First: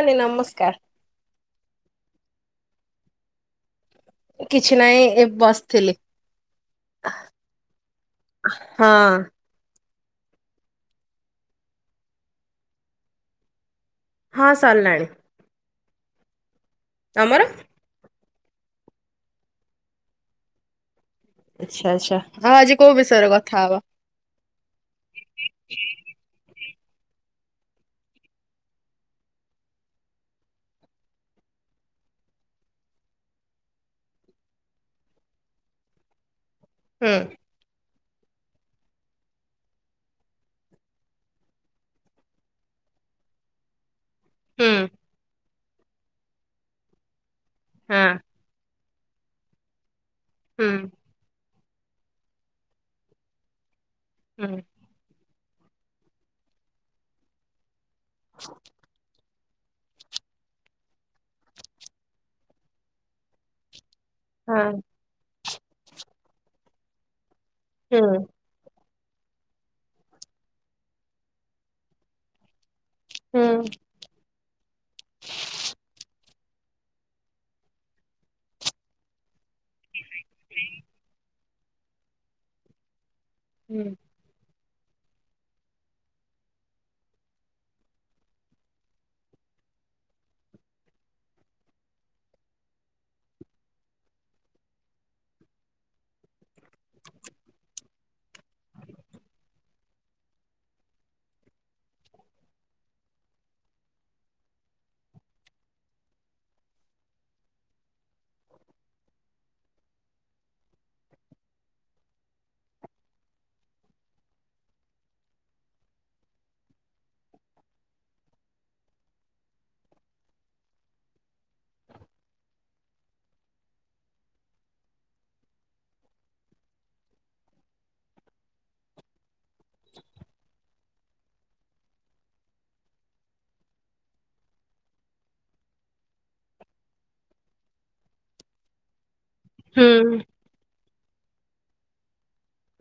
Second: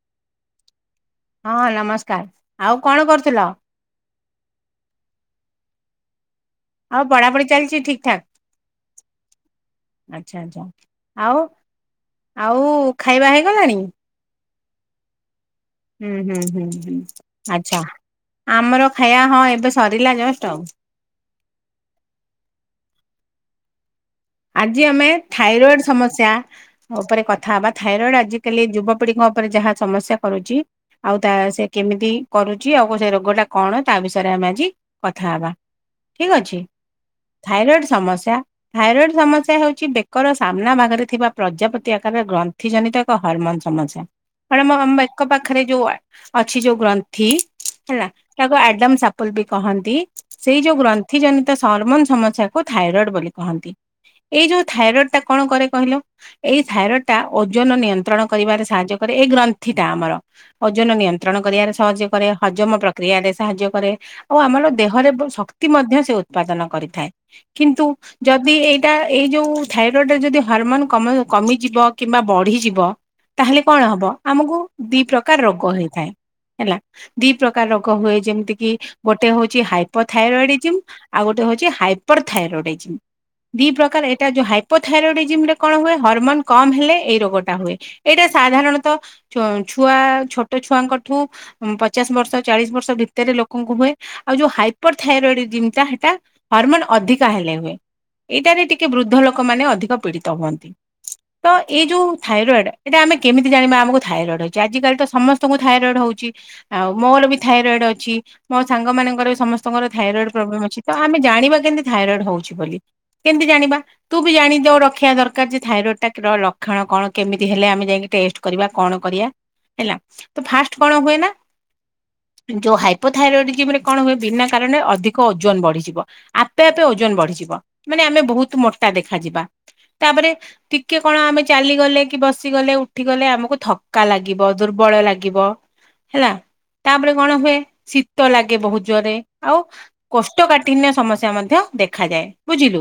ନାନୀ ନମସ୍କାର। ହଁ ନମସ୍କାର ଆଉ କଣ କରୁଥୁଲ? କିଛି ନାହିଁ ଏ ବସିଥିଲି। ଆଉ ପଢାପଢି ଚାଲିଚି ଠିକ ଠାକ? ହଁ ଆଚ୍ଛା, ଆଚ୍ଛା, ଆଉ ଆଉ ଖାଇବା ହେଇଗଲାଣି? ହଁ ସଲାଣି। ହୁଁ, ହୁଁ, ହୁଁ, ହୁଁ, ଆଚ୍ଛା। ଆମର ଖାଇଆ ହଁ ଏବେ ସରିଲା ଜଷ୍ଟ। ଆଚ୍ଛା, ଆଚ୍ଛା, ଆଉ ଆଜି କୋଉ ବିଷୟରେ କଥା ହବା? ଆଜି ଆମେ ଥାଇରଏଡ ସମସ୍ୟା ଉପରେ କଥା ହବା। ଥାଇରଏଡ ଆଜିକାଲି ଯୁବପିଢିଙ୍କ ଉପରେ ଯାହା ସମସ୍ୟା କରୁଚି। ଆଉ ତା ସେ କେମ ମିତି କରୁଚି। ଆଉ ସେ ରୋଗଟା କ ଣ ତା ବିଷୟରେ ଆମେ ଆଜି କଥା ହବା ଠିକ୍ ଅଛି? ହୁଁ ଥାଇରଏଡ଼ ସମସ୍ୟା ଥାଇରଏଡ଼ ସମସ୍ୟା ହେଉଛି ବେକର ସାମ୍ନା ଭାଗରେ ଥିବା ପ୍ରଜାପତି ଆକାରରେ ଗ୍ରନ୍ଥି ଜନିତ ଏକ ହରମୋନ ସମସ୍ୟା। କଣ ହୁଁ ମୋ ବେକ ପାଖରେ ଯୋଉ ଅଛି ଯୋଉ ଗ୍ରନ୍ଥି ହଁ ହେଲା ତାକୁ ଆଡମ୍ସ ସାପଲ୍ ବି କହନ୍ତି। ସେଇ ହୁଁ ଯୋଉ ଗ୍ରନ୍ଥି ଜନିତ ସରମୋନ ସମସ୍ୟାକୁ ଥାଇରଏଡ ବୋଲି କହନ୍ତି। ଏଇ ହୁଁ ଯୋଉ ଥାଇରଏଡ ଟା କଣ କରେ କହିଲ? ଏଇ ଥାଇରଏଡ ଟା ଓଜନ ନିୟ ନ୍ତ୍ରଣ କରିବାରେ ସାହାଯ୍ୟ କରେ। ଏ ଗ୍ରନ୍ ଥିଟା ଆମର ଓଜନ ନିୟନ୍ତ୍ରଣ କରିବାରେ ସାହାଯ୍ଯ କରେ। ହଜମ ପ୍ରକ୍ରିୟାରେ ସାହାଯ୍ୟ କରେ। ଆଉ ଆମର ହଁ ଦେହରେ ବ-ଶକ୍ତି ମଧ୍ୟ ସେ ଉତ୍ପାଦନ କରିଥାଏ। କିନ୍ତୁ ହୁଁ ଯଦି ଏ ଟା ଏଇ ଯୋଉ ଥାଇରଏଡ଼ ରେ ଯଦି ହରମୋନ କମ କମିଯିବ କିମ୍ବା ବଢ଼ିଯିବ ତାହେଲେ କଣ ହବ ଆମକୁ ଦି ପ୍ରକାର ରୋଗ ହେଇଥାଏ। ହେଲା ଦି ପ୍ରକାର ରୋଗ ହୁଏ। ଯେମିତି କିି ଗୋଟେ ହଉଚି ହାଇ ପ ଥାଇରଡିଜିମ୍। ଆଉ ଗୋଟେ ହଉଚି ହାଇପର ଥାଇରଡିଜିମ୍ ଦି ହୁଁ ପ୍ରକାର ଏଇଟା ଯୋଉ ହାଇ ପୋଥାରୋଡିଜିମ ରେ କଣ ହୁଏ ହରମୋନ କମ୍ ହେଲେ ଏଇ ରୋଗଟା ହୁଏ। ଏଇଟା ସାଧାରଣତଃ, ଛୁ ଛୁଆ ଛୋଟ ଛୁଆଙ୍କଠୁ ଉଁ, ପଚାଶ ବର୍ଷ ଚାଳିଶ ବର୍ଷ ଭିତରେ ଲୋକ ଙ୍କୁ ହୁଏ। ଆଉ ଯୋଉ ହାଇ ପରଥାଇରୋଡଜିମ ହେଟା ହରମୋନ ଅଧିକା ହେଲେ ହୁଏ। ଏଇଟାରେ ଟିକେ ବୃଦ୍ଧ ଲୋକ ମାନେ ଅଧିକ ପୀଡିତ ହୁଅନ୍ତି। ତ ଏଇ ଯୋଉ ଥାଇରଏଡ ଏଇଟା ଆମେ କେମିତି ଜାଣିବା ଆମକୁ ଥାଇରଏଡ ହେଇଚି। ଆଜିିକାଲି ତ ସମସ୍ତଙ୍କୁ ଥାଇରଏଡ ହଉଚି। ଆଉ ମୋର ବି ଥାଇରଏଡ ଅଛି। ମୋ ସାଙ୍ଗ ମାନଙ୍କର ସମସ୍ତଙ୍କର ଥାଇରଏଡ ପ୍ରୋବ୍ଲେମ୍ ଅଛି ତ। ଆମେ ଜାଣିବା କେମତି ଥାଇରଏଡ ହଉଛି ବୋଲି? କେମିତି ଜାଣିବା ତୁ ବି ଜାଣି ଯୋଉ ରଖିବା ଦରକାର ଯେ, ଥାଇରଏଡ ଟା ର ଲକ୍ଷଣ କଣ? କେମିତି ହେଲେ ଆମେ ଯାଇକି ଟେଷ୍ଟ କରିବା କଣ କରିବା, ହେଲା ତ ଫାଷ୍ଟ କଣ ହୁଏ ନା ଯୋଉ ହାଇପୋଥାଇରଏଡଜିମ ରେ କଣ ହୁଏ? ବିନା କାରଣରେ ଅଧିକ ଓଜନ ବଢିଯିବ, ଆପେ ଆପେ ଓଜନ ବଢିଯିବ। ମାନେ ଆମେ ବହୁତ ମୋଟା ଦେଖାାଯିବା। ତାପରେ ଟିକେ କଣ ଆମେ ଚାଲିଗଲେ କି ବସିଗଲେ ଉଠିଗଲେ ଆମକୁ ଥକା ଲାଗିବ। ଦୁର୍ବ ବଳ ଲାଗିବ। ହେଲା ତାପରେ କଣ ହୁଏ ଶୀତ ଲାଗେ ବହୁତ ଜୋରରେ। ଆଉ ହୁଁ କୋଷ୍ଟକାଟିନ୍ୟ ସମସ୍ୟା ମଧ୍ୟ ଦେଖାଯାଏ। ବୁଝିଲୁ,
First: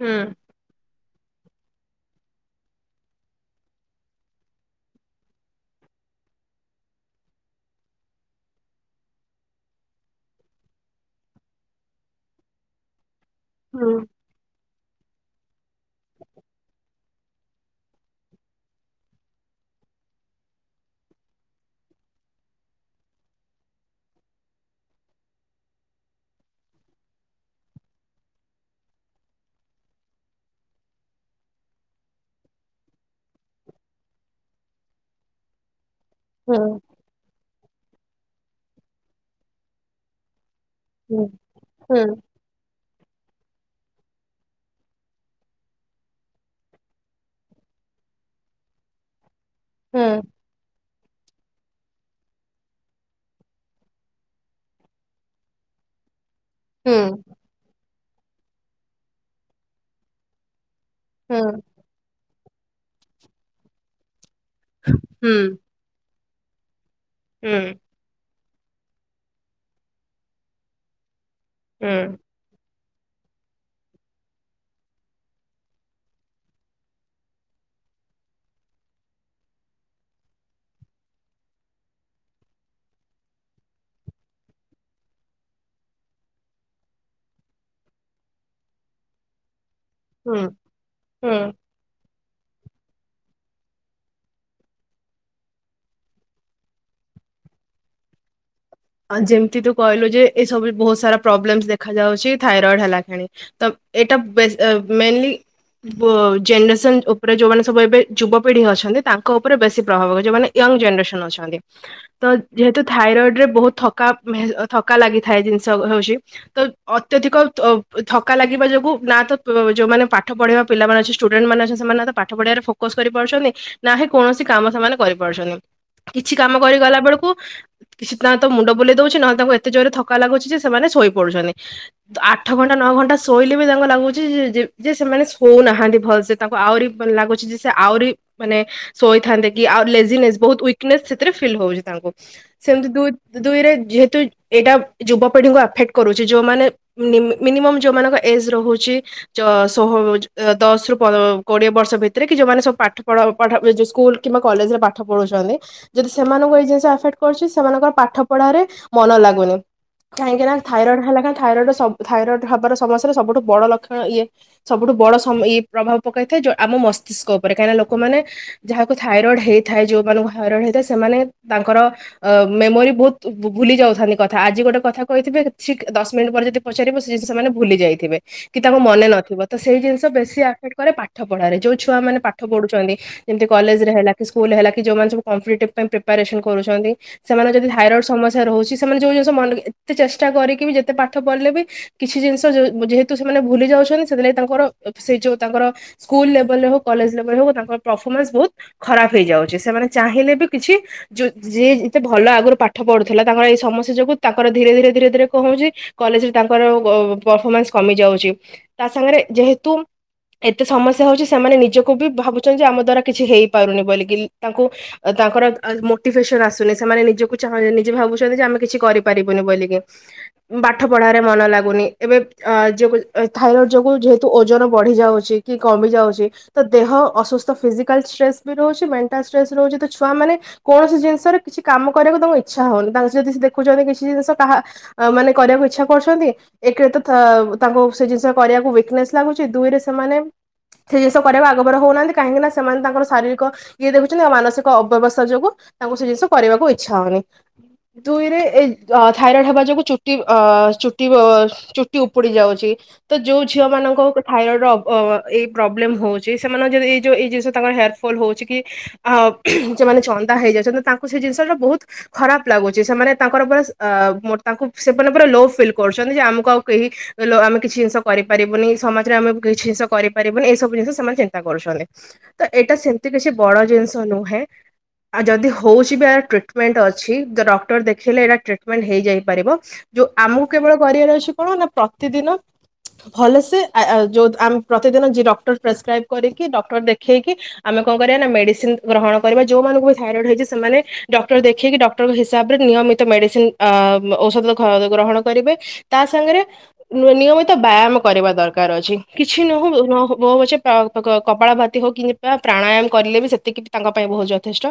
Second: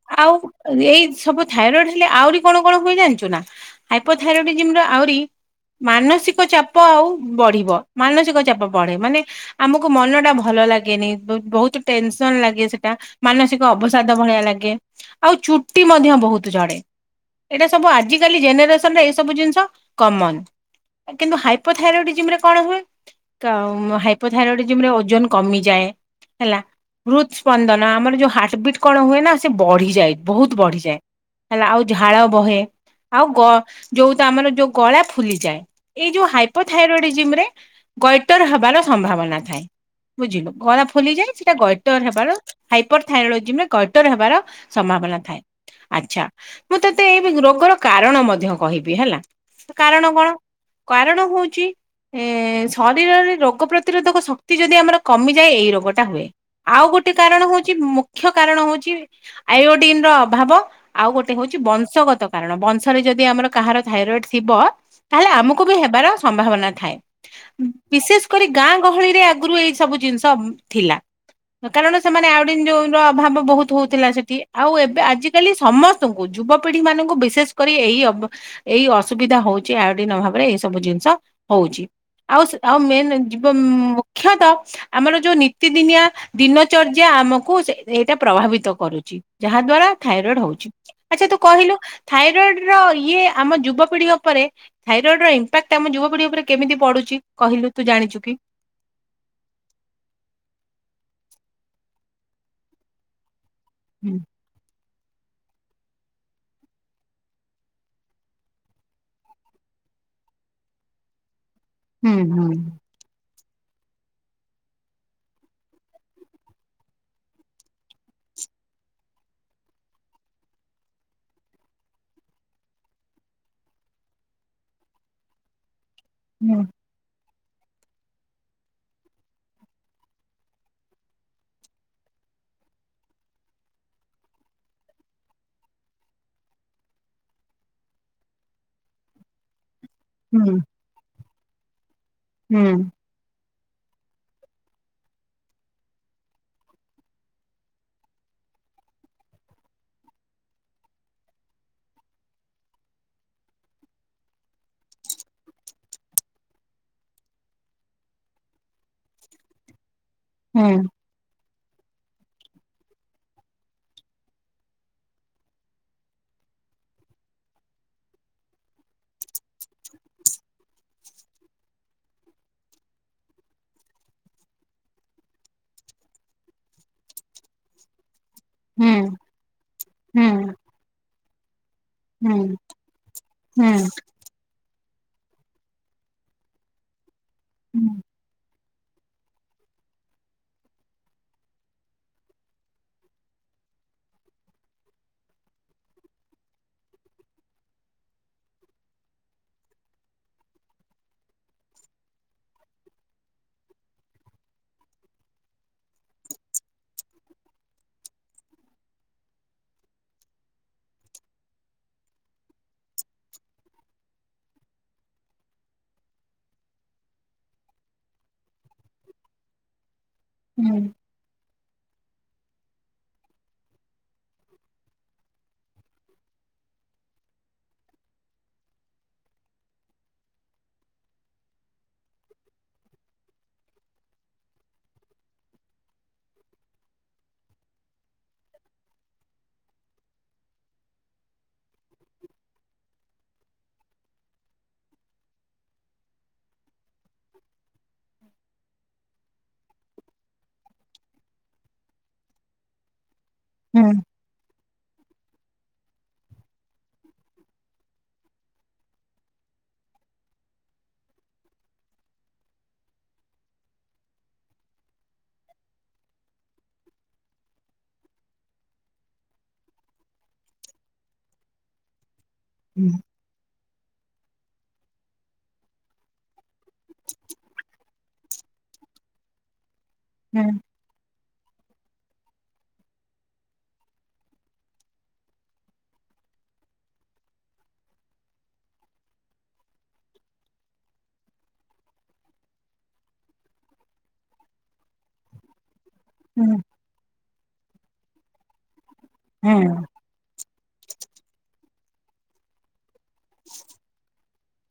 ହୁଁ ଆଉ ଏଇ ସବୁ ଥାଇରଏଡ ହେଲେ ଆହୁରି କଣ କଣ ହୁଏ ଜାଣିଚୁ ନା? ହାଇପୋଥାଇରଏଡଜିମ ର ଆହୁରି ମାନସିକ ଚାପ ଆଉ ବଢିବ। ମାନସିକ ଚାପ ବଢେ। ମାନେ ଆମକୁ ମନ ଟା ଭଲ ଲାଗେନି ବ-ବହୁତ ଟେନସନ୍ ଲାଗେ ସେଟା। ମାନସିକ ହୁଁ ଅବସ ତା ଲାଗେ। ଆଉ ଚୁଟି ମଧ୍ୟ ବହୁତ ଝଡେ। ଏଟା ସବୁ ଆଜିକାଲି ଜେନେରେସନ୍। ରେ ଏଇ ସବୁ ଜିନିଷ କମନ୍। କିନ୍ତୁ ହାଇପୋଥାଇରଏଡଜିମ ରେ କଣ ହୁଏ? ତ ହାଇପୋଥାଇରଏଡଜିମ ରେ ଓଜନ କମିଯାଏ। ହେଲା ହୃଦ୍ ସ୍ପନ୍ଦନ ଆମର ଯୋଉ ହାର୍ଟବିଟ୍ କଣ ହୁଏ ନା ସେ ବଢିଯାଏ। ବହୁତ ବଢିଯାଏ। ହେଲା ଆଉ ଝାଳ ବହେ। ଆଉ ଗ ଯୋଉ ତ ଆମର ଯୋଉ ଗଳା ଫୁଲିଯାଏ। ଏଇ ଯୋଉ ହୁଁ ହାଇପୋଥାଇରୋଡଜିମ ରେ ଗୈଟର ହବାର ସମ୍ଭାବନା ଥାଏ। ବୁଝିଲୁ। ଗଳା ହୁଁ ଫୁଲିଯାଏ ସେଟା ଗୈଟର ହୁଁ ହେବାର ହାଇପର ଥାଇରୋଲୋଜିମେ କଟର ହେବାର ସମ୍ଭାବନା ଥାଏ। ଆଚ୍ଛା ମୁଁ ତତେ ଏଇ ରୋଗର କାରଣ ମଧ୍ୟ କହିବି ହେଲା। ସେ କାରଣ ହୁଁ କଣ କାରଣ ହଉଛି ଏ ଶରୀରରେ ରୋଗ ପ୍ରତିରୋଧକ ଶକ୍ତି ଯଦି ଆମର କମିଯାଏ ଏଇ ରୋଗଟା ହୁଏ। ଆଉ ଗୋଟେ ହୁଁ କାରଣ ହଉଛି ମୁଖ୍ୟ କାରଣ ହଉଛି ଆୟୋଡିନ ର ଅଭାବ ଆଉ ଗୋଟେ ହୁଁ ହୁଁ ହଉଛି ବଂଶଗତ କାରଣ ବଂଶରେ ଯଦି ଆମର କାହାର ଥାଇରଏଡ ଥିବ ତାହେଲେ ହୁଁ ଆମକୁ ବି ହେବାର ସମ୍ଭାବନା ଥାଏ। ହୁଁ ବିଶେଷ କରି ଗାଁ ଗହଳି ରେ ଆଗରୁ ଏଇ ସବୁ ଜିନିଷ ଥିଲା। କାରଣ ହୁଁ ସେମାନେ ଆଉଡି ଯୋ ଅଭାବ ବହୁତ ହଉଥିଲା ସେଠି ଆଉ ଏବେ ଆଜିକାଲି ସମସ୍ତଙ୍କୁ ଯୁବପିଢି ମାନଙ୍କୁ ବିଶେଷ କରି ଏଇ ଏଇ ଅସୁବିଧା ହଉଛି ଆୟଡିନ ଭାବରେ ଏଇ ସବୁ ଜିନିଷ ହଉଛି। ଆଉ ଆଉ ମେନ ଜୀବ ମୁଖ୍ୟତଃ ଆମର ଯୋଉ ନିୀତିଦିନିଆ ଦିନଚର୍ଯ୍ୟା ଆମକୁ ସେ ଏଇଟା ପ୍ରଭାବିତ କରୁଛି। ଯାହା ଦ୍ଵାରା ଥାଇରଏଡ ହୁଁ ହଉଛି ଆଚ୍ଛା ତୁ ହୁଁ କହିଲୁ? ଥାଇରଏଡ ର ଇଏ ଆମ ଯୁବପିଢ଼ି ଉପରେ ଥାଇରଏଡ ର ଇମ୍ପାକ୍ଟ ଆମ ଯୁବପିଢ଼ି ଉପରେ କେମିତି ପଡୁ ଚି କହିଲୁ ତୁ ଜାଣିଛୁ କି? ଆ ଯେମିତି ତୁ କହିଲୁ ଯେ ଏସବୁ ବହୁତ ସାରା ପ୍ରୋବ୍ଲେମସ ଦେଖାଯାଉଛି ଥାଇରଏଡ ହେଲା ଖେଣି। ତ ଏଇଟ ହୁଁ ବେ ମେନଲି। ବୋ ଜେନେରେସନ ଉପରେ ଯୋଉମାନେ ସବୁ ଏବେ ଯୁବପିଢି ଅଛନ୍ତି ତାଙ୍କ ଉପରେ ବେଶୀ ପ୍ରଭାବ ଯୋଉ ମାନେ ୟ ଜେନେରେସନରେ ଅଛନ୍ତି। ହୁଁ ତ ଯେହେତୁ ହୁଁ ଥାଇରଡରେ ଥକା ମେ ଥକା ଲାଗିଥାଏ। ଜିନିଷ ହୋଉଛି ତ ଅତ୍ୟଧିକ ଅ ଥକା ଲାଗିବା କୁ ନା ତ ଆଁ ଯୋଉମାନେ ପାଠ ପଢିବା ପିଲାମାନେ ସ୍ଟୁଡେଣ୍ଟ ମାନେ ଅ ସେମାନେ ତ ପାଠ ପଢାରେ ଫୋକସ କରି ପାରୁଛନ୍ତି। ନାହିଁ କୌଣସି କାମ ସେମାନେ କରିପାରୁଛନ୍ତି କିଛି କାମ କରିଗଲା ବେଳକୁ କିଛି ତ ମୁଣ୍ଡ ବୁଲେଇ ଦଉଛି ନହେଲେ ତାଙ୍କୁ ଏତେ ଜୋରେ ଥକା ଲାଗୁଛି ଯେ ସେମାନେ ଶୋଇ ପଡୁଛନ୍ତି ଆଠ ଘଣ୍ଟା ନଅ ଘଣ୍ଟା ଶୋଇ [unintelligible] ଲାଗୁଛି ଯେ-ଯେ ସେମାନେ ଶୋଉନାହାନ୍ତି ଭଲ ସେ ତାଙ୍କୁ ଆହୁରି ଲାଗୁଛି ଯେ ଆହୁରି ମାନେ ଶୋଇଥାନ୍ତେ କି ଆଉ ଲେଜିନେସ୍ ବହୁତ ହୁଁ ୱିକନେସ୍ ସେଥିରେ ଫିଲ୍ ହଉଛି ତାଙ୍କୁ ହୁଁ। ସେମତି ଦୁଇ ଦୁଇରେ ଯେହେତୁ ଏଇଟା ଯୁବପିଢିଙ୍କୁ ଆଫେକ୍ଟ କରୁଛି ଯୋଉମାନେ ମିନି-ମିନିମମ ଯୋଉମାନଙ୍କ ରହୁଛି ଚ ଷୋହଳ ଅ ଦଶ ପ ରୁ କୋଡିଏ ବର୍ଷ ଭିତରେ କି ଯୋଉମାନେ ସବୁ ପାଠ ପଢା ପଢା [unintelligible] ସ୍କୁଲ କିମ୍ବା କଲେଜରେ ପାଠ ପଢୁଛନ୍ତି ଯଦି ସେମାନଙ୍କୁ ଏ ଜିନିଷ ଆଫେକ୍ଟ କରୁଛି ସେମାନଙ୍କର ପା ପାଠ ପଢାରେ ମନ ଲାଗୁନି କାହିଁକିନା ଥାଇରଏଡ ହେଲା ଥାଇରଡ ସ ଥାଇରଏଡ ହବାର ସମସାରେ ସବୁଠୁ ବଡ ଲକ୍ଷଣ ଇଏ ସବୁଠୁ ବଡ ସ ପ୍ରଭାବ ପକାଇଥାଏ। ଆମ ମସ୍ତିଷ୍କ ଉପରେ କାହିଁକିନା ଲୋକମାନେ ଯାହାକୁ ଥାଇରଏଡ ହେଇଥାଏ ଯୋଉମାନଙ୍କୁ ଥାଇରଏଡ ହେଇଥାଏ ସେମାନେ ତାଙ୍କର ଅ ମେମୋରି ବହୁତ ଭୁ-ଭୁଲି ଯାଉଥାନ୍ତି କଥା ଆଜି ଗୋଟେ କଥା କହିଥିବେ ଠିକ ଦଶ ମିନିଟ୍ ପରେ ଯଦି ପଚାରିବ ସିଏ, ସେମାନେ ଭୁଲି ଯାଇଥିବେ। କି ତାଙ୍କୁ ମନେ ନଥିବ ତ ସେଇ ଜିନିଷ ବେଶୀ ଆଫେକ୍ଟ କରେ ପାଠ ପଢାରେ ଯୋଉ ଛୁଆମାନେ ପାଠ ପଢୁଛନ୍ତି ଯେମିତି କଲେଜ ରେ ହେଲା କି ସ୍କୁଲରେ ହେଲା। ଯୋଉମାନେ କମ୍ପିଲିଟିଭ ପ୍ରିପାରେସନ୍ କରୁଛନ୍ତି। ସେମାନେ ଯଦି ଥାଇରଡ ସମସ୍ୟା ରହୁଛି। ସେମାନେ ଯୋଉ ଜିନିଷ ମନ ଏତେ ଚେଷ୍ଟା କରିକି ବି ଯେତେ ପାଠ ପଢିଲେ ବି କିଛି ଜିନିଷ ଯେହେତୁ ସେମାନେ ଭୁଲି ଯାଉଛନ୍ତି ସେତିଲାଗି ତାଙ୍କର ସେ ଯୋଉ ତାଙ୍କର ସ୍କୁଲ ଲେବଲରେ ହଉ କଲେଜ ଲେଲରେ ହଉ ତାଙ୍କ ପ୍ରଫମାନ୍ସ ବହୁତ ଖରାପ ହେଇଯାଉଛି ସେମାନେ ଚାହିଁଲେ ବି କିଛି ଯୋ-ଯିଏ ଯେତେ ଭଲ ଆଗରୁ ପା ପଠ ପଢୁଥିଲା ତାଙ୍କର ଏଇ ସମସ୍ୟା ଯୋଗୁଁ ତାଙ୍କର ଧୀରେ ଧୀରେ ଧୀରେ ଧୀରେ କଣ ହଉଛି କଲେଜରେ ତାଙ୍କର ଗ ପରଫମାନ୍ସ କମି ଯାଉଛି ତା ସାଙ୍ଗରେ ଯେହେତୁ ଏତେ ସମସ୍ୟା ହଉଛି ସେମାନେ ନିଜକୁ ବି ଭାବୁଛନ୍ତି। ଆମ ଦ୍ଵାରା କିଛି ହେଇପାରୁନି ବୋଲିକି ତାଙ୍କୁ ତାଙ୍କର ଆ ମୋଟିଭେସନ ଆସୁନି ସେମାନେ ନିଜକୁ [unintelligible] ନିଜେ ଭାବୁଛନ୍ତି ଯେ ଆମେ କିଛି କରିପାରିବୁନି ବୋଲିକି ପାଠ ପଢ଼ାରେ ମନ ଲାଗୁନି। ଏବେ ଆଉ ଯେଉଁ ଥାଇରଏଡ୍ ଯୋଗୁଁ ଯେହେତୁ ଓଜନ ବଢ଼ିଯାଉଛି କି କମିଯାଉଛି ତ ଦେହ। ଅସୁସ୍ଥ ଫିଜିକାଲ ଷ୍ଟ୍ରେସ ବି ରହୁଛି ମେଣ୍ଟାଲ ଷ୍ଟ୍ରେସ ରହୁଛି ତ ଛୁଆମାନେ କୌଣସି ଜିନିଷରେ କିଛି କାମ। କରିବାକୁ ତାଙ୍କୁ ଇଚ୍ଛା ହଉନି ତାଙ୍କ ସାଙ୍ଗସାଥୀ ଦେଖୁଛନ୍ତି କିଛି ଜିନିଷ କାହା ମାନେ କରିବାକୁ ଇଚ୍ଛା କରୁଛନ୍ତି, ଏକେରେ ଥା ତାଙ୍କୁ ସେ ଜିନିଷ କରିବାକୁ ୱିକ୍‌ନେସ୍ ଲାଗୁଛି ଦୁଇରେ ସେମାନେ ସେ ଜିନିଷ କରିବାକୁ ଆଗଭର ହଉନାହାନ୍ତି କାହିଁକିନା ସେମାନେ ତାଙ୍କର ଶାରୀରିକ ଇଏ ଦେଖୁଛନ୍ତି ଆଉ ମାନସିକ ଅବ୍ୟବସ୍ଥା ଯୋଗୁଁ ତାଙ୍କୁ ସେ ଜିନିଷ କରିବାକୁ ଇଚ୍ଛା ହଉନି। ଦୁଇରେ ଏଇ ଅ ଥାଇରଏଡ୍ ହେବା ଯୋଗୁଁ ଚୁଟି ଅ ଚୁଟି ଅ ଚୁଟି ଉପୁଡି ଯାଉଛି। ତ ଯେଉଁ ଝିଅମାନଙ୍କର ଥାଇରାଏଡ୍ ର ଅବ ଏଇ ପ୍ରୋବ୍ଲେମ ହେଉଛି ସେମାନେ ଯେ ଏଇ ଯୋଉ ଏଇ ଜିନିଷ ତାଙ୍କର ହେଲ୍ପଫୁଲ୍ ହେଉଛି କି ସେମାନେ। ହେଇଯାଉଛନ୍ତି ତାଙ୍କୁ ସେ ଜିନିଷଟା। ବହୁତ ଖରାପ ଲାଗୁଛି ସେମାନେ ତାଙ୍କର ପୁରା ତାଙ୍କୁ ସେମାନେ ପୁରା ଲୋ ଫିଲ୍ କରୁଛନ୍ତି ଯେ ଆମକୁ ଆଉ। କି ଆମେ କିଛି ଜିନିଷ କରିପାରିବୁନି ସମାଜରେ ଆମେ କିଛି ଜିନିଷ କରିପାରିବୁନି ଏସବୁ ଜିନିଷ ସେମାନେ ଚିନ୍ତା କରୁଛନ୍ତି। ତ ଏଇଟା ସେମିତି କିଛି ବଡ଼ ଜିନିଷ ନୁହେଁ ଆଉ ଯଦି ହଉଛି ବି ଆର ଟ୍ରିଟ୍‌ ଟ୍ରିଟ୍‌ମେଣ୍ଟ ଅଛି ଦ ଡକ୍ଟର ଦେଖେଇଲେ ଏଇଟା ଟ୍ରିଟ୍‌ମେଣ୍ଟ ହେଇଯାଇପାରିବ ଯୋଉ ଆମକୁ କେବଳ କରିବାର ଅଛି। କଣ ନା ପ୍ରତିଦିନ। ଭଲସେ ଜୋଉ ଆମ ପ୍ରତିଦିନ ଜି ଡକ୍ଟର ପ୍ରେସକ୍ରାଇବ୍ କରି କି ଡକ୍ଟର ଦେଖେଇ କି ଆମେ କଣ କରିବା ନା ମେଡିସିନ ଗ୍ରହଣ କରିବା ଯୋଉମାନଙ୍କୁ ବି ଥାଇରଏଡ ହେଇଛି ସେମାନେ ଡକ୍ତର୍ ଦେଖେଇକି ଡ଼କ୍ଟରଙ୍କ ହିସାବରେ ନିୟମିତ ମେଡ଼ିସିନ ଆ ଔଷଧ ଗ୍ରହଣ କରିବେ। ତା ସାଙ୍ଗରେ ନିୟମିତ ବ୍ୟାୟାମ କରିବା ଦରକାର ଅଛି। କିଛି ନହୋଉପଛେ। କପାଳଭାତି ହଉ କିମ୍ବା ପ୍ରାଣାୟାମ କରିଲେ ବି ସେତିକି ତାଙ୍କ ପାଇଁ ବହୁତ ଯଥେଷ୍ଟ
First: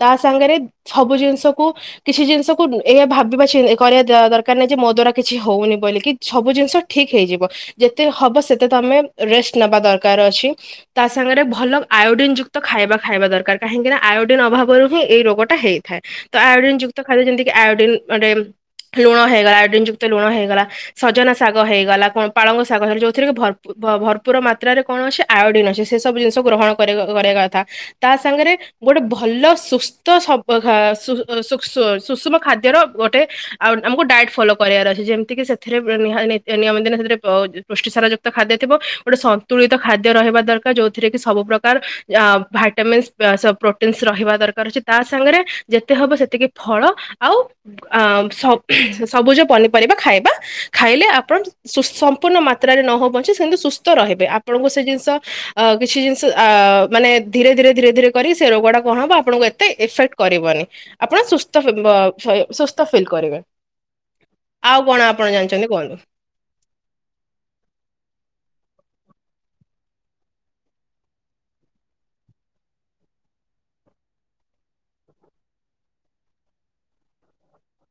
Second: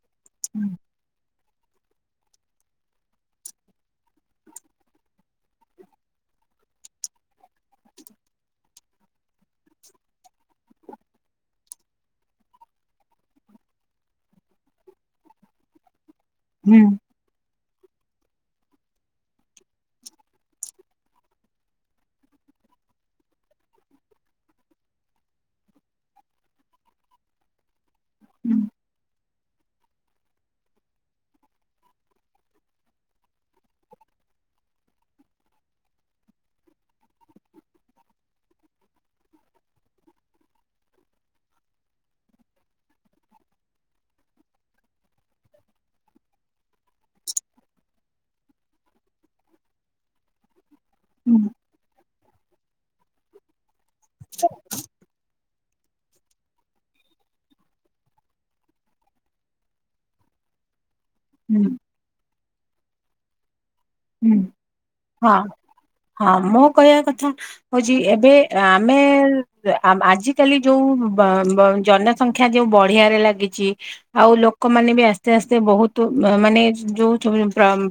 ତା ସାଙ୍ଗରେ ସବୁ ଜିନିଷକୁ କିଛି ଜିନିଷକୁ ଏଇୟା ଭାବିବା କରିବା ଦରକାର ନାହିଁ ଯେ ମୋ ଦ୍ଵାରା କିଛି ହଉନି। ବୋଇଲିକି ସବୁ ଜିନିଷ ଠିକ୍ ହେଇଯିବ ଯେତେ ହବ ସେତେ ତମେ ରେଷ୍ଟ ନେବା ଦରକାର ଅଛି। ତା ସାଙ୍ଗରେ ଭଲ ଆୟୋଡିନ ଯୁକ୍ତ ଖାଇବା ଖାଇବା ଦରକାର କାହିଁକି ନା ଆୟୋଡିନ ଅଭାବରୁ ହିଁ ଏଇ ରୋଗ ହେଇଥାଏତ ଆୟୋଡିନ ଯୁକ୍ତ ଖାଦ୍ୟ ଯେମିତିକି ଆୟୋଡିନ ରେ ଲୁଣ ହେଇଗଲା ଆୟୋଡିନ ଯୁକ୍ତ ଲୁଣ ହେଇଗଲା ସଜନା ଶାଗ ହେଇଗଲା କଣ ପାଳଙ୍ଗ ଶାଗ ହେଇଗଲା ଯେଉଁଥିରେ କି ଭରପୁର ଭରପୁର ମାତ୍ରାରେ କଣ ଅଛି ଆୟୋଡିନ ଅଛି ସେସବୁ ଜିନିଷକୁ ଗ୍ରହଣ କରିବା କଥା ତା ସାଙ୍ଗରେ। ଗୋଟେ ଭଲ ସୁସ୍ଥ ସବୁ। ସୁଷମ ଖାଦ୍ୟର ଗୋଟେ ଆମକୁ ଡାଏଟ୍ ଫଲୋ କରିବାର ଅଛି ଯେମିତି କି? ସେଥିରେ ନିୟମ ଦିନ ସେଥିରେ ପୁଷ୍ଟିସାର ଯୁକ୍ତ ଖାଦ୍ୟ ଥିବ ଗୋଟେ ସନ୍ତୁଳିତ ଖାଦ୍ୟ ରହିବା ଦରକାର ଯେଉଁଥିରେ କି ସବୁ ପ୍ରକାର ଭିଟାମିନ୍ସ ପ୍ରୋଟିନ୍ସ ରହିବା ଦରକାର ଅଛି ତା ସାଙ୍ଗରେ। ଯେତେ ହବ ସେତିକି ଫଳ ଆଉ ସବୁଜ ପନିପରିବା ଖାଇବା। ଖାଇଲେ ଆପଣ ସମ୍ପୂର୍ଣ୍ଣ ମାତ୍ରାରେ ନହେଉ ପଛେ ବୋଲି ସେମିତି ସୁସ୍ଥ ରହିବେ, ଆପଣଙ୍କୁ ସେ ଜିନିଷ। କିଛି ଜିନିଷ ମାନେ ଧୀରେ ଧୀରେ ଧୀରେ ଧୀରେ କରି ସେ ରୋଗଟା କଣ ହବ ଆପଣଙ୍କୁ ଏତେ ଇଫେକ୍ଟ। କରିବନି ଆପଣ ସୁସ୍ଥ ଫିଲ୍ କରିବେ। ହୁଁ। ଆଉ କଣ ଆପଣ ହଁ ଜାଣିଛନ୍ତି କୁହନ୍ତୁ? ହଁ ମୁଁ କହିବା କଥା ହେଉଛି ଏବେ ଆମେ ଆଜିକାଲି ଯେଉଁ ଜନସଂଖ୍ୟା ଯେଉଁ ବଢ଼ିବାରେ ଲାଗିଛି ଆଉ ଲୋକ। ଲୋକମାନେ ବି ଆସ୍ତେ ଆସ୍ତେ ବହୁତ ମାନେ ଯେଉଁ ସବୁ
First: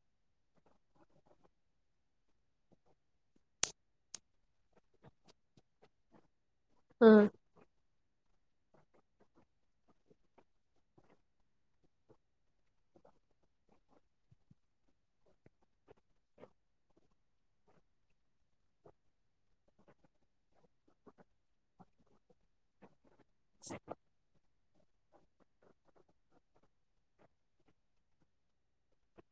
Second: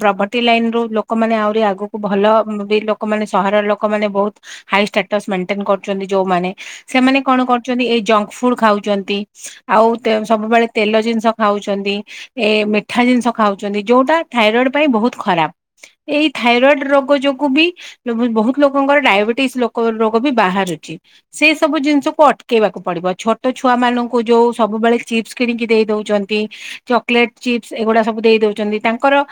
ପ୍ରପର୍ଟି ଲାଇନ୍‌ରୁ ଲୋକ ଲୋକମାନେ ଆହୁରି ଆଗକୁ ଭଲ ବି ଲୋକମାନେ ସହର ଲୋକମାନେ ବହୁତ ହାଇ ଷ୍ଟାଟସ ମେଣ୍ଟେନ କରୁଛନ୍ତି। ଜେଉଁମାନେ ହୁଁ ସେମାନେ କଣ କରୁଛନ୍ତି ଏଇ ଜଙ୍କ ଫୁଡ୍ ଖାଉଛନ୍ତି ଆଉ ସବୁବେଳେ ତେଲ ଜିନିଷ ଖାଉଛନ୍ତି ଏ ମିଠା ଜିନିଷ ଖାଉଛନ୍ତି ଯେଉଁଟା ଥାଇରଏଡ୍ ପାଇଁ ବହୁତ ଖରାପ। ଏଇ ଥାଇରଏଡ୍ ରୋଗ ଯୋଗୁଁ ବି ବହୁତ ଲୋକଙ୍କର ଡାଇବେଟିସ୍ ରୋଗ ବି ବାହାରୁଛି। ସେ ସବୁ ଜିନିଷକୁ ଅଟକେଇବାକୁ ପଡ଼ିବ ଛୋଟ ଛୁଆମାନଙ୍କୁ ଯେଉଁ ସବୁବେଳେ ଚିପ୍ସ କିଣିକି ଦେଇଦଉଛନ୍ତି ଚକଲେଟ ଚିପ୍ସ ଏଗୁଡା ସବୁ ଦେଇଦଉଛନ୍ତି ତାଙ୍କର।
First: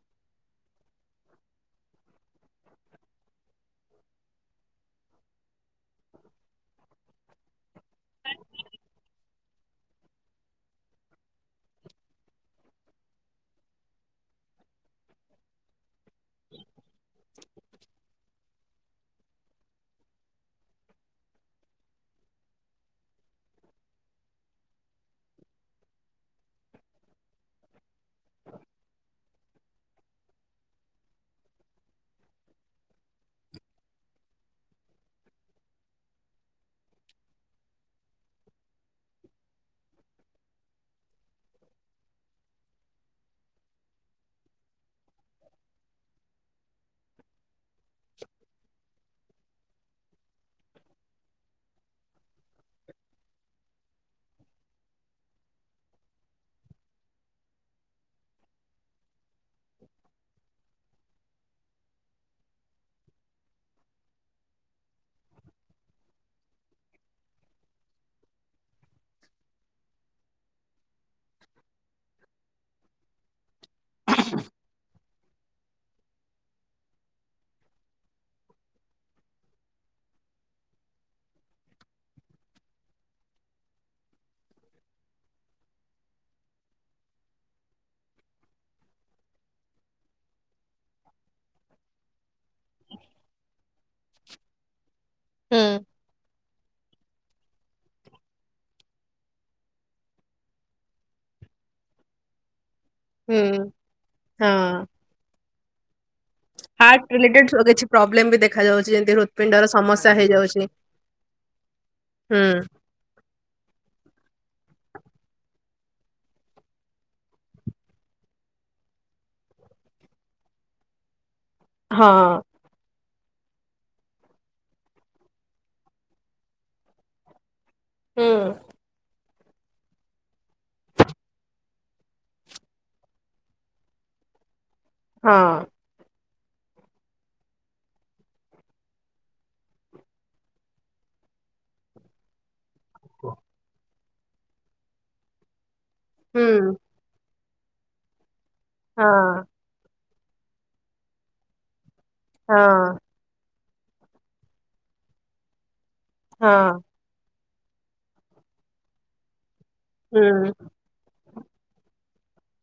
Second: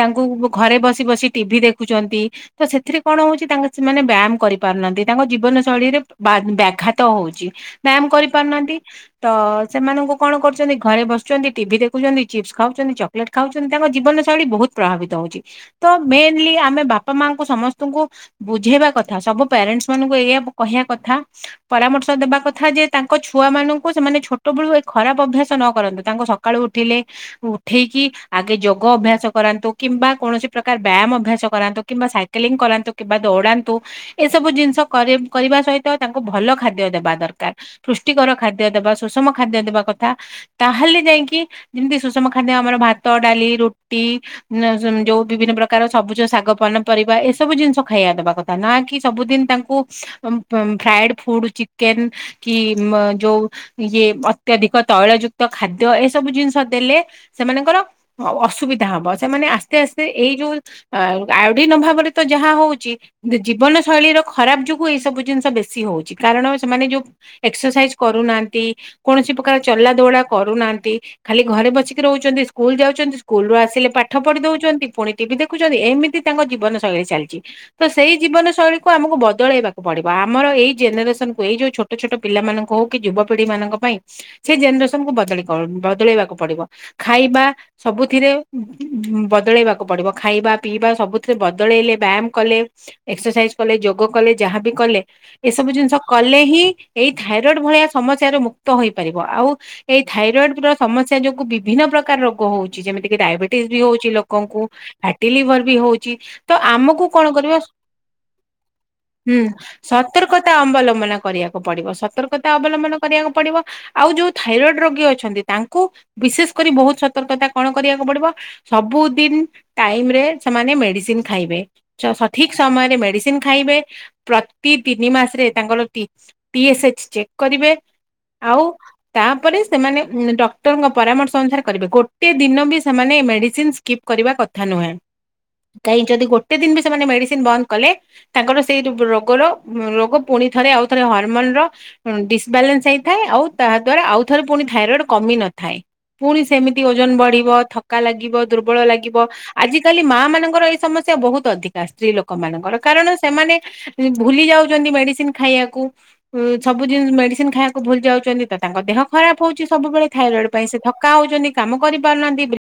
ତାଙ୍କୁ ଘରେ ବସି ବସି ଟିଭି ଦେଖୁଛନ୍ତି ତ ସେଥିରେ କଣ ହଉଛି ତା ସେମାନେ ବ୍ୟାୟାମ୍ କରିପାରୁନାହାନ୍ତି ତାଙ୍କ ଜୀବନ ଶୈଳୀରେ ବ୍ୟାଘାତ ହେଉଛି ବ୍ୟାୟାମ କରିପାରୁନାହାନ୍ତି ତ ସେମାନଙ୍କୁ କଣ କରୁଛନ୍ତି ଘରେ। ଘରେ ବସୁଛନ୍ତି ଟିଭି ଦେଖୁଛନ୍ତି ଚିପ୍ସ ଖାଉଛନ୍ତି ଚକଲେଟ ଖାଉଛନ୍ତି ତାଙ୍କ ଜୀବନ ଶୈଳୀ ବହୁତ ପ୍ରଭାବିତ ହଉଛି। ତ ମେନଲି ଆମେ ବାପା ମାଙ୍କ ସମସ୍ତଙ୍କୁ ବୁଝେଇବା କଥା ସବୁ ପ୍ୟାରେଣ୍ଟସ ମାନଙ୍କୁ ଏହି କହିବା କଥା ପରାମର୍ଶ ଦେବା ଏହି କଥା ଯେ ତାଙ୍କ ଛୁଆ ମାନଙ୍କୁ ସେମାନେ ଛୋଟ ବେଳୁ ଏ ଖରାପ ଅଭ୍ୟାସ ନ କରନ୍ତୁ ତାଙ୍କୁ ସକାଳୁ ଉଠିଲେ ଉଠେଇକି ଆଗେ ଯୋଗ ଅଭ୍ୟାସ କରାନ୍ତୁ କିମ୍ବା କୌଣସି ପ୍ରକାର ବ୍ୟାୟାମ ଅଭ୍ୟାସ କରାନ୍ତୁ କିମ୍ବା ସାଇକେଲିଂ କରାନ୍ତୁ କିମ୍ବା ଦୌଡାନ୍ତୁ ଏସବୁ ଜିନିଷ କରି କରି ସୋଇବା ସହିତ ତାଙ୍କୁ ଭଲ ଖାଦ୍ୟ ଦେବା ଦରକାର, ପୃଷ୍ଟିକର ଖାଦ୍ୟ ଦେବା, ସୁଷମ ଖାଦ୍ୟ ଦେବା କଥା। ତାହେଲେ ଯାଇକି ଯେମିତି ସୁଷମ ଖାଦ୍ୟ ଆମର ଭାତ, ଡାଲି, ରୁଟି ଯୋଉ ବିଭିନ୍ନ ପ୍ରକାର ସବୁଜ ଶାଗ ପାନ ପରିବା ଏସବୁ ଜିନିଷ ଖାଇବା ଦେବା କଥା ନା କି ସବୁଦିନ ତାଙ୍କୁ ଫ୍ରାଏଡ୍ ଫୁଡ୍ ଚିକେନ୍ କି ଯୋଉ ୟେ ଅତ୍ୟଧିକ ତୈଳଯୁକ୍ତ ତ ଖାଦ୍ୟ ଏସବୁ ଜିନିଷ ଦେଲେ ସେମାନଙ୍କର ଅସୁବିଧା ହବ ସେମାନେ ଆସ୍ତେ ଆସ୍ତେ ଏଇ ଯୋଉ ଆୟୋଡିନ ଅଭାବରେ ତ ଯାହା ହଉଛି ଜୀବନ ଶୈଳୀର ଖରାପ ଯୋଗୁ ଏସବୁ ଜିନିଷ ବେଶି ହଉଛି କାରଣ ସେମାନେ ଯଉ ଏକ୍ସରସାଇଜ୍ କରୁନାହାନ୍ତି କୌଣସି ପ୍ରକାର ଚଲା ଦୌଡା କରୁନାହାନ୍ତି, ଖାଲି ଘରେ ବସିକି ରହୁଛନ୍ତି ସ୍କୁଲ ଯାଉଛନ୍ତି ସ୍କୁଲରୁ ଆସିଲେ ପାଠ ପଢି ଦଉଛନ୍ତି। ପୁଣି ଟିଭି ଦେଖୁଛନ୍ତି ଏମିତି ତାଙ୍କ ଜୀବନ ଶୈଳୀ ଚାଲିଛି, ତ ସେଇ ଜୀବନ ଶୈଳୀକୁୁ ଆମକୁ ବଦଳେଇବାକୁ ପଡେ। ଆମର ଏଇ ଜେନେରେସନ୍‌କୁ ଏଇ ଯୋଉ ଛୋଟ ଛୋଟ ପିଲାମାନଙ୍କୁ ହେଉ କି ଯୁବପିଢିମାନଙ୍କ ପାଇଁ ସେ ଜେନେରେସ ସେମାନଙ୍କୁ ବଦଳି କର-ବଦଳେଇବାକୁ ପଡିବ ଖାଇବା ସବୁଥିରେ ବଦଳେଇବାକୁ ପଡିବ ଖାଇବା ପିଇବା ସବୁଥିରେ ବଦଳେଇଲେ ବ୍ୟାୟାମ କଲେ, ଏକ୍ସରସାଇଜ କଲେ, ଯୋଗ କଲେ ଯାହାବି କଲେ ହୁଁ ଏସବୁ ଜିନିଷ କଲେ ହିଁ ଏଇ ଥାଇରଏଡ୍ ଭଳିଆ ସମସ୍ୟାରୁ ମୁକ୍ତ ହୋଇପାରିବ, ଆଉ ଏଇ ଥାଇରଏଡ୍‌ର ସମସ୍ୟା ଯୋଗୁଁ ବିଭିନ୍ନ ପ୍ର ପ୍ରକାର ରୋଗ ହଉଛି ଯେମିତି କି ହୁଁ ଡାଇବେଟିସ୍ ବି ହଉଛି ହଁ ଲୋକଙ୍କୁ, ଫାଟି ଲିଭର ବି ହଉ ତ ହାର୍ଟ ଆମକୁ କଣ କରିବା, ରିଲେଟେଡ କିଛି ପ୍ରୋବ୍ଲେମ ବି ଦେଖା ଯାଉଛି ଯେମିତି ହୁଁ ହୃତ୍ପିଣ୍ଡର ସମସ୍ୟା ସତର୍କତା ହେଇଯାଉଛି। ଅବଲମ୍ବ କରିବାକୁ ପଡିବ ସତର୍କତା ହୁଁ ଅବଲମ୍ବନ କରିବାକୁ ପଡିବ, ଆଉ ଯୋଉ ଥାଇରଏଡ୍ ରୋଗୀ ଅଛନ୍ତି ତାଙ୍କ କୁ ବିଶେଷ କରି ବହୁତ ସତର୍କତା କଣ କରିବାକୁ ପଡିବ, ସବୁ ଦିନ୍ ଟାଇମ ରେ ସେମାନେ ମେଡିସିନ୍ ଖାଇବେ ଚ ହଁ ସଠିକ୍ ସମୟରେ ମେଡି ଖାଇବେ, ପ୍ରତି ତିନି ମାସରେ ତାଙ୍କର ଟି-ଟି ଏସ ଏଚ ଚେକ୍ କରିବେ। ହୁଁ ଆଉ ତାପରେ ସେମାନେ ଡକ୍ଟରଙ୍କ ପରାମର୍ଶ ଅନୁସାରେ କରିବେ, ଗୋଟେ ଦିନ ବି ସେମାନେ ମେଡ଼ିସିନ୍ ସ୍କିପ୍ କରିବା କଥା କଥା ନୁହେଁ, ହଁ କାହିଁ ଯଦି ଗୋଟେ ଯେତେ ଦିନ ବି ସେମାନେ ମେଡ଼ିସିନ୍ ବନ୍ଦ କଲେ ତାଙ୍କର ସେଇ ରୋଗର ରୋଗ ପୁଣି ଥରେ ଆଉ ଥରେ ହରମୋନ୍ ର ଡିସବ୍ୟାଲାନ୍ସ ହେଇଥାଏ ଆଉ ତାହାଦ୍ଵାରା ଆଉଥରେ ପୁଣି ଥାଇରଏଡ୍‌ କମିନଥାଏ, ପୁଣି ହୁଁ ସେମିତି ଓଜନ ବଢ଼ିବ ଥକା ଲାଗିବ ଦୁର୍ବଳ ହଁ ଲାଗିବ ଆଜିିକାଲି ମାଆ ମାନଙ୍କର ଏଇ ସମସ୍ୟା ବହୁତ ଅଧିକ। ତା ସ୍ତ୍ରୀ ଲୋକ ହଁ ମାନଙ୍କର କାରଣ ସେମାନେ ଭୁଲି ଯାଉଛନ୍ତି ମେଡିସିନ୍ ଖାଇବାକୁ। ଉ ହଁ ସବୁଦିନ୍ ମେଡିସିନ୍ ଖାଇବାକୁ ଭୁଲି ଯାଉଛନ୍ତି ତ ତାଙ୍କ ଦେହ ଖରାପ ହଉଛି। ସବୁବେଳେ ଥାଇରଏଡ୍ ହୁଁ ପାଇଁ ସେ ଥକା ହଉଛନ୍ତି କାମ କରିପାରୁନାହାନ୍ତି, ବି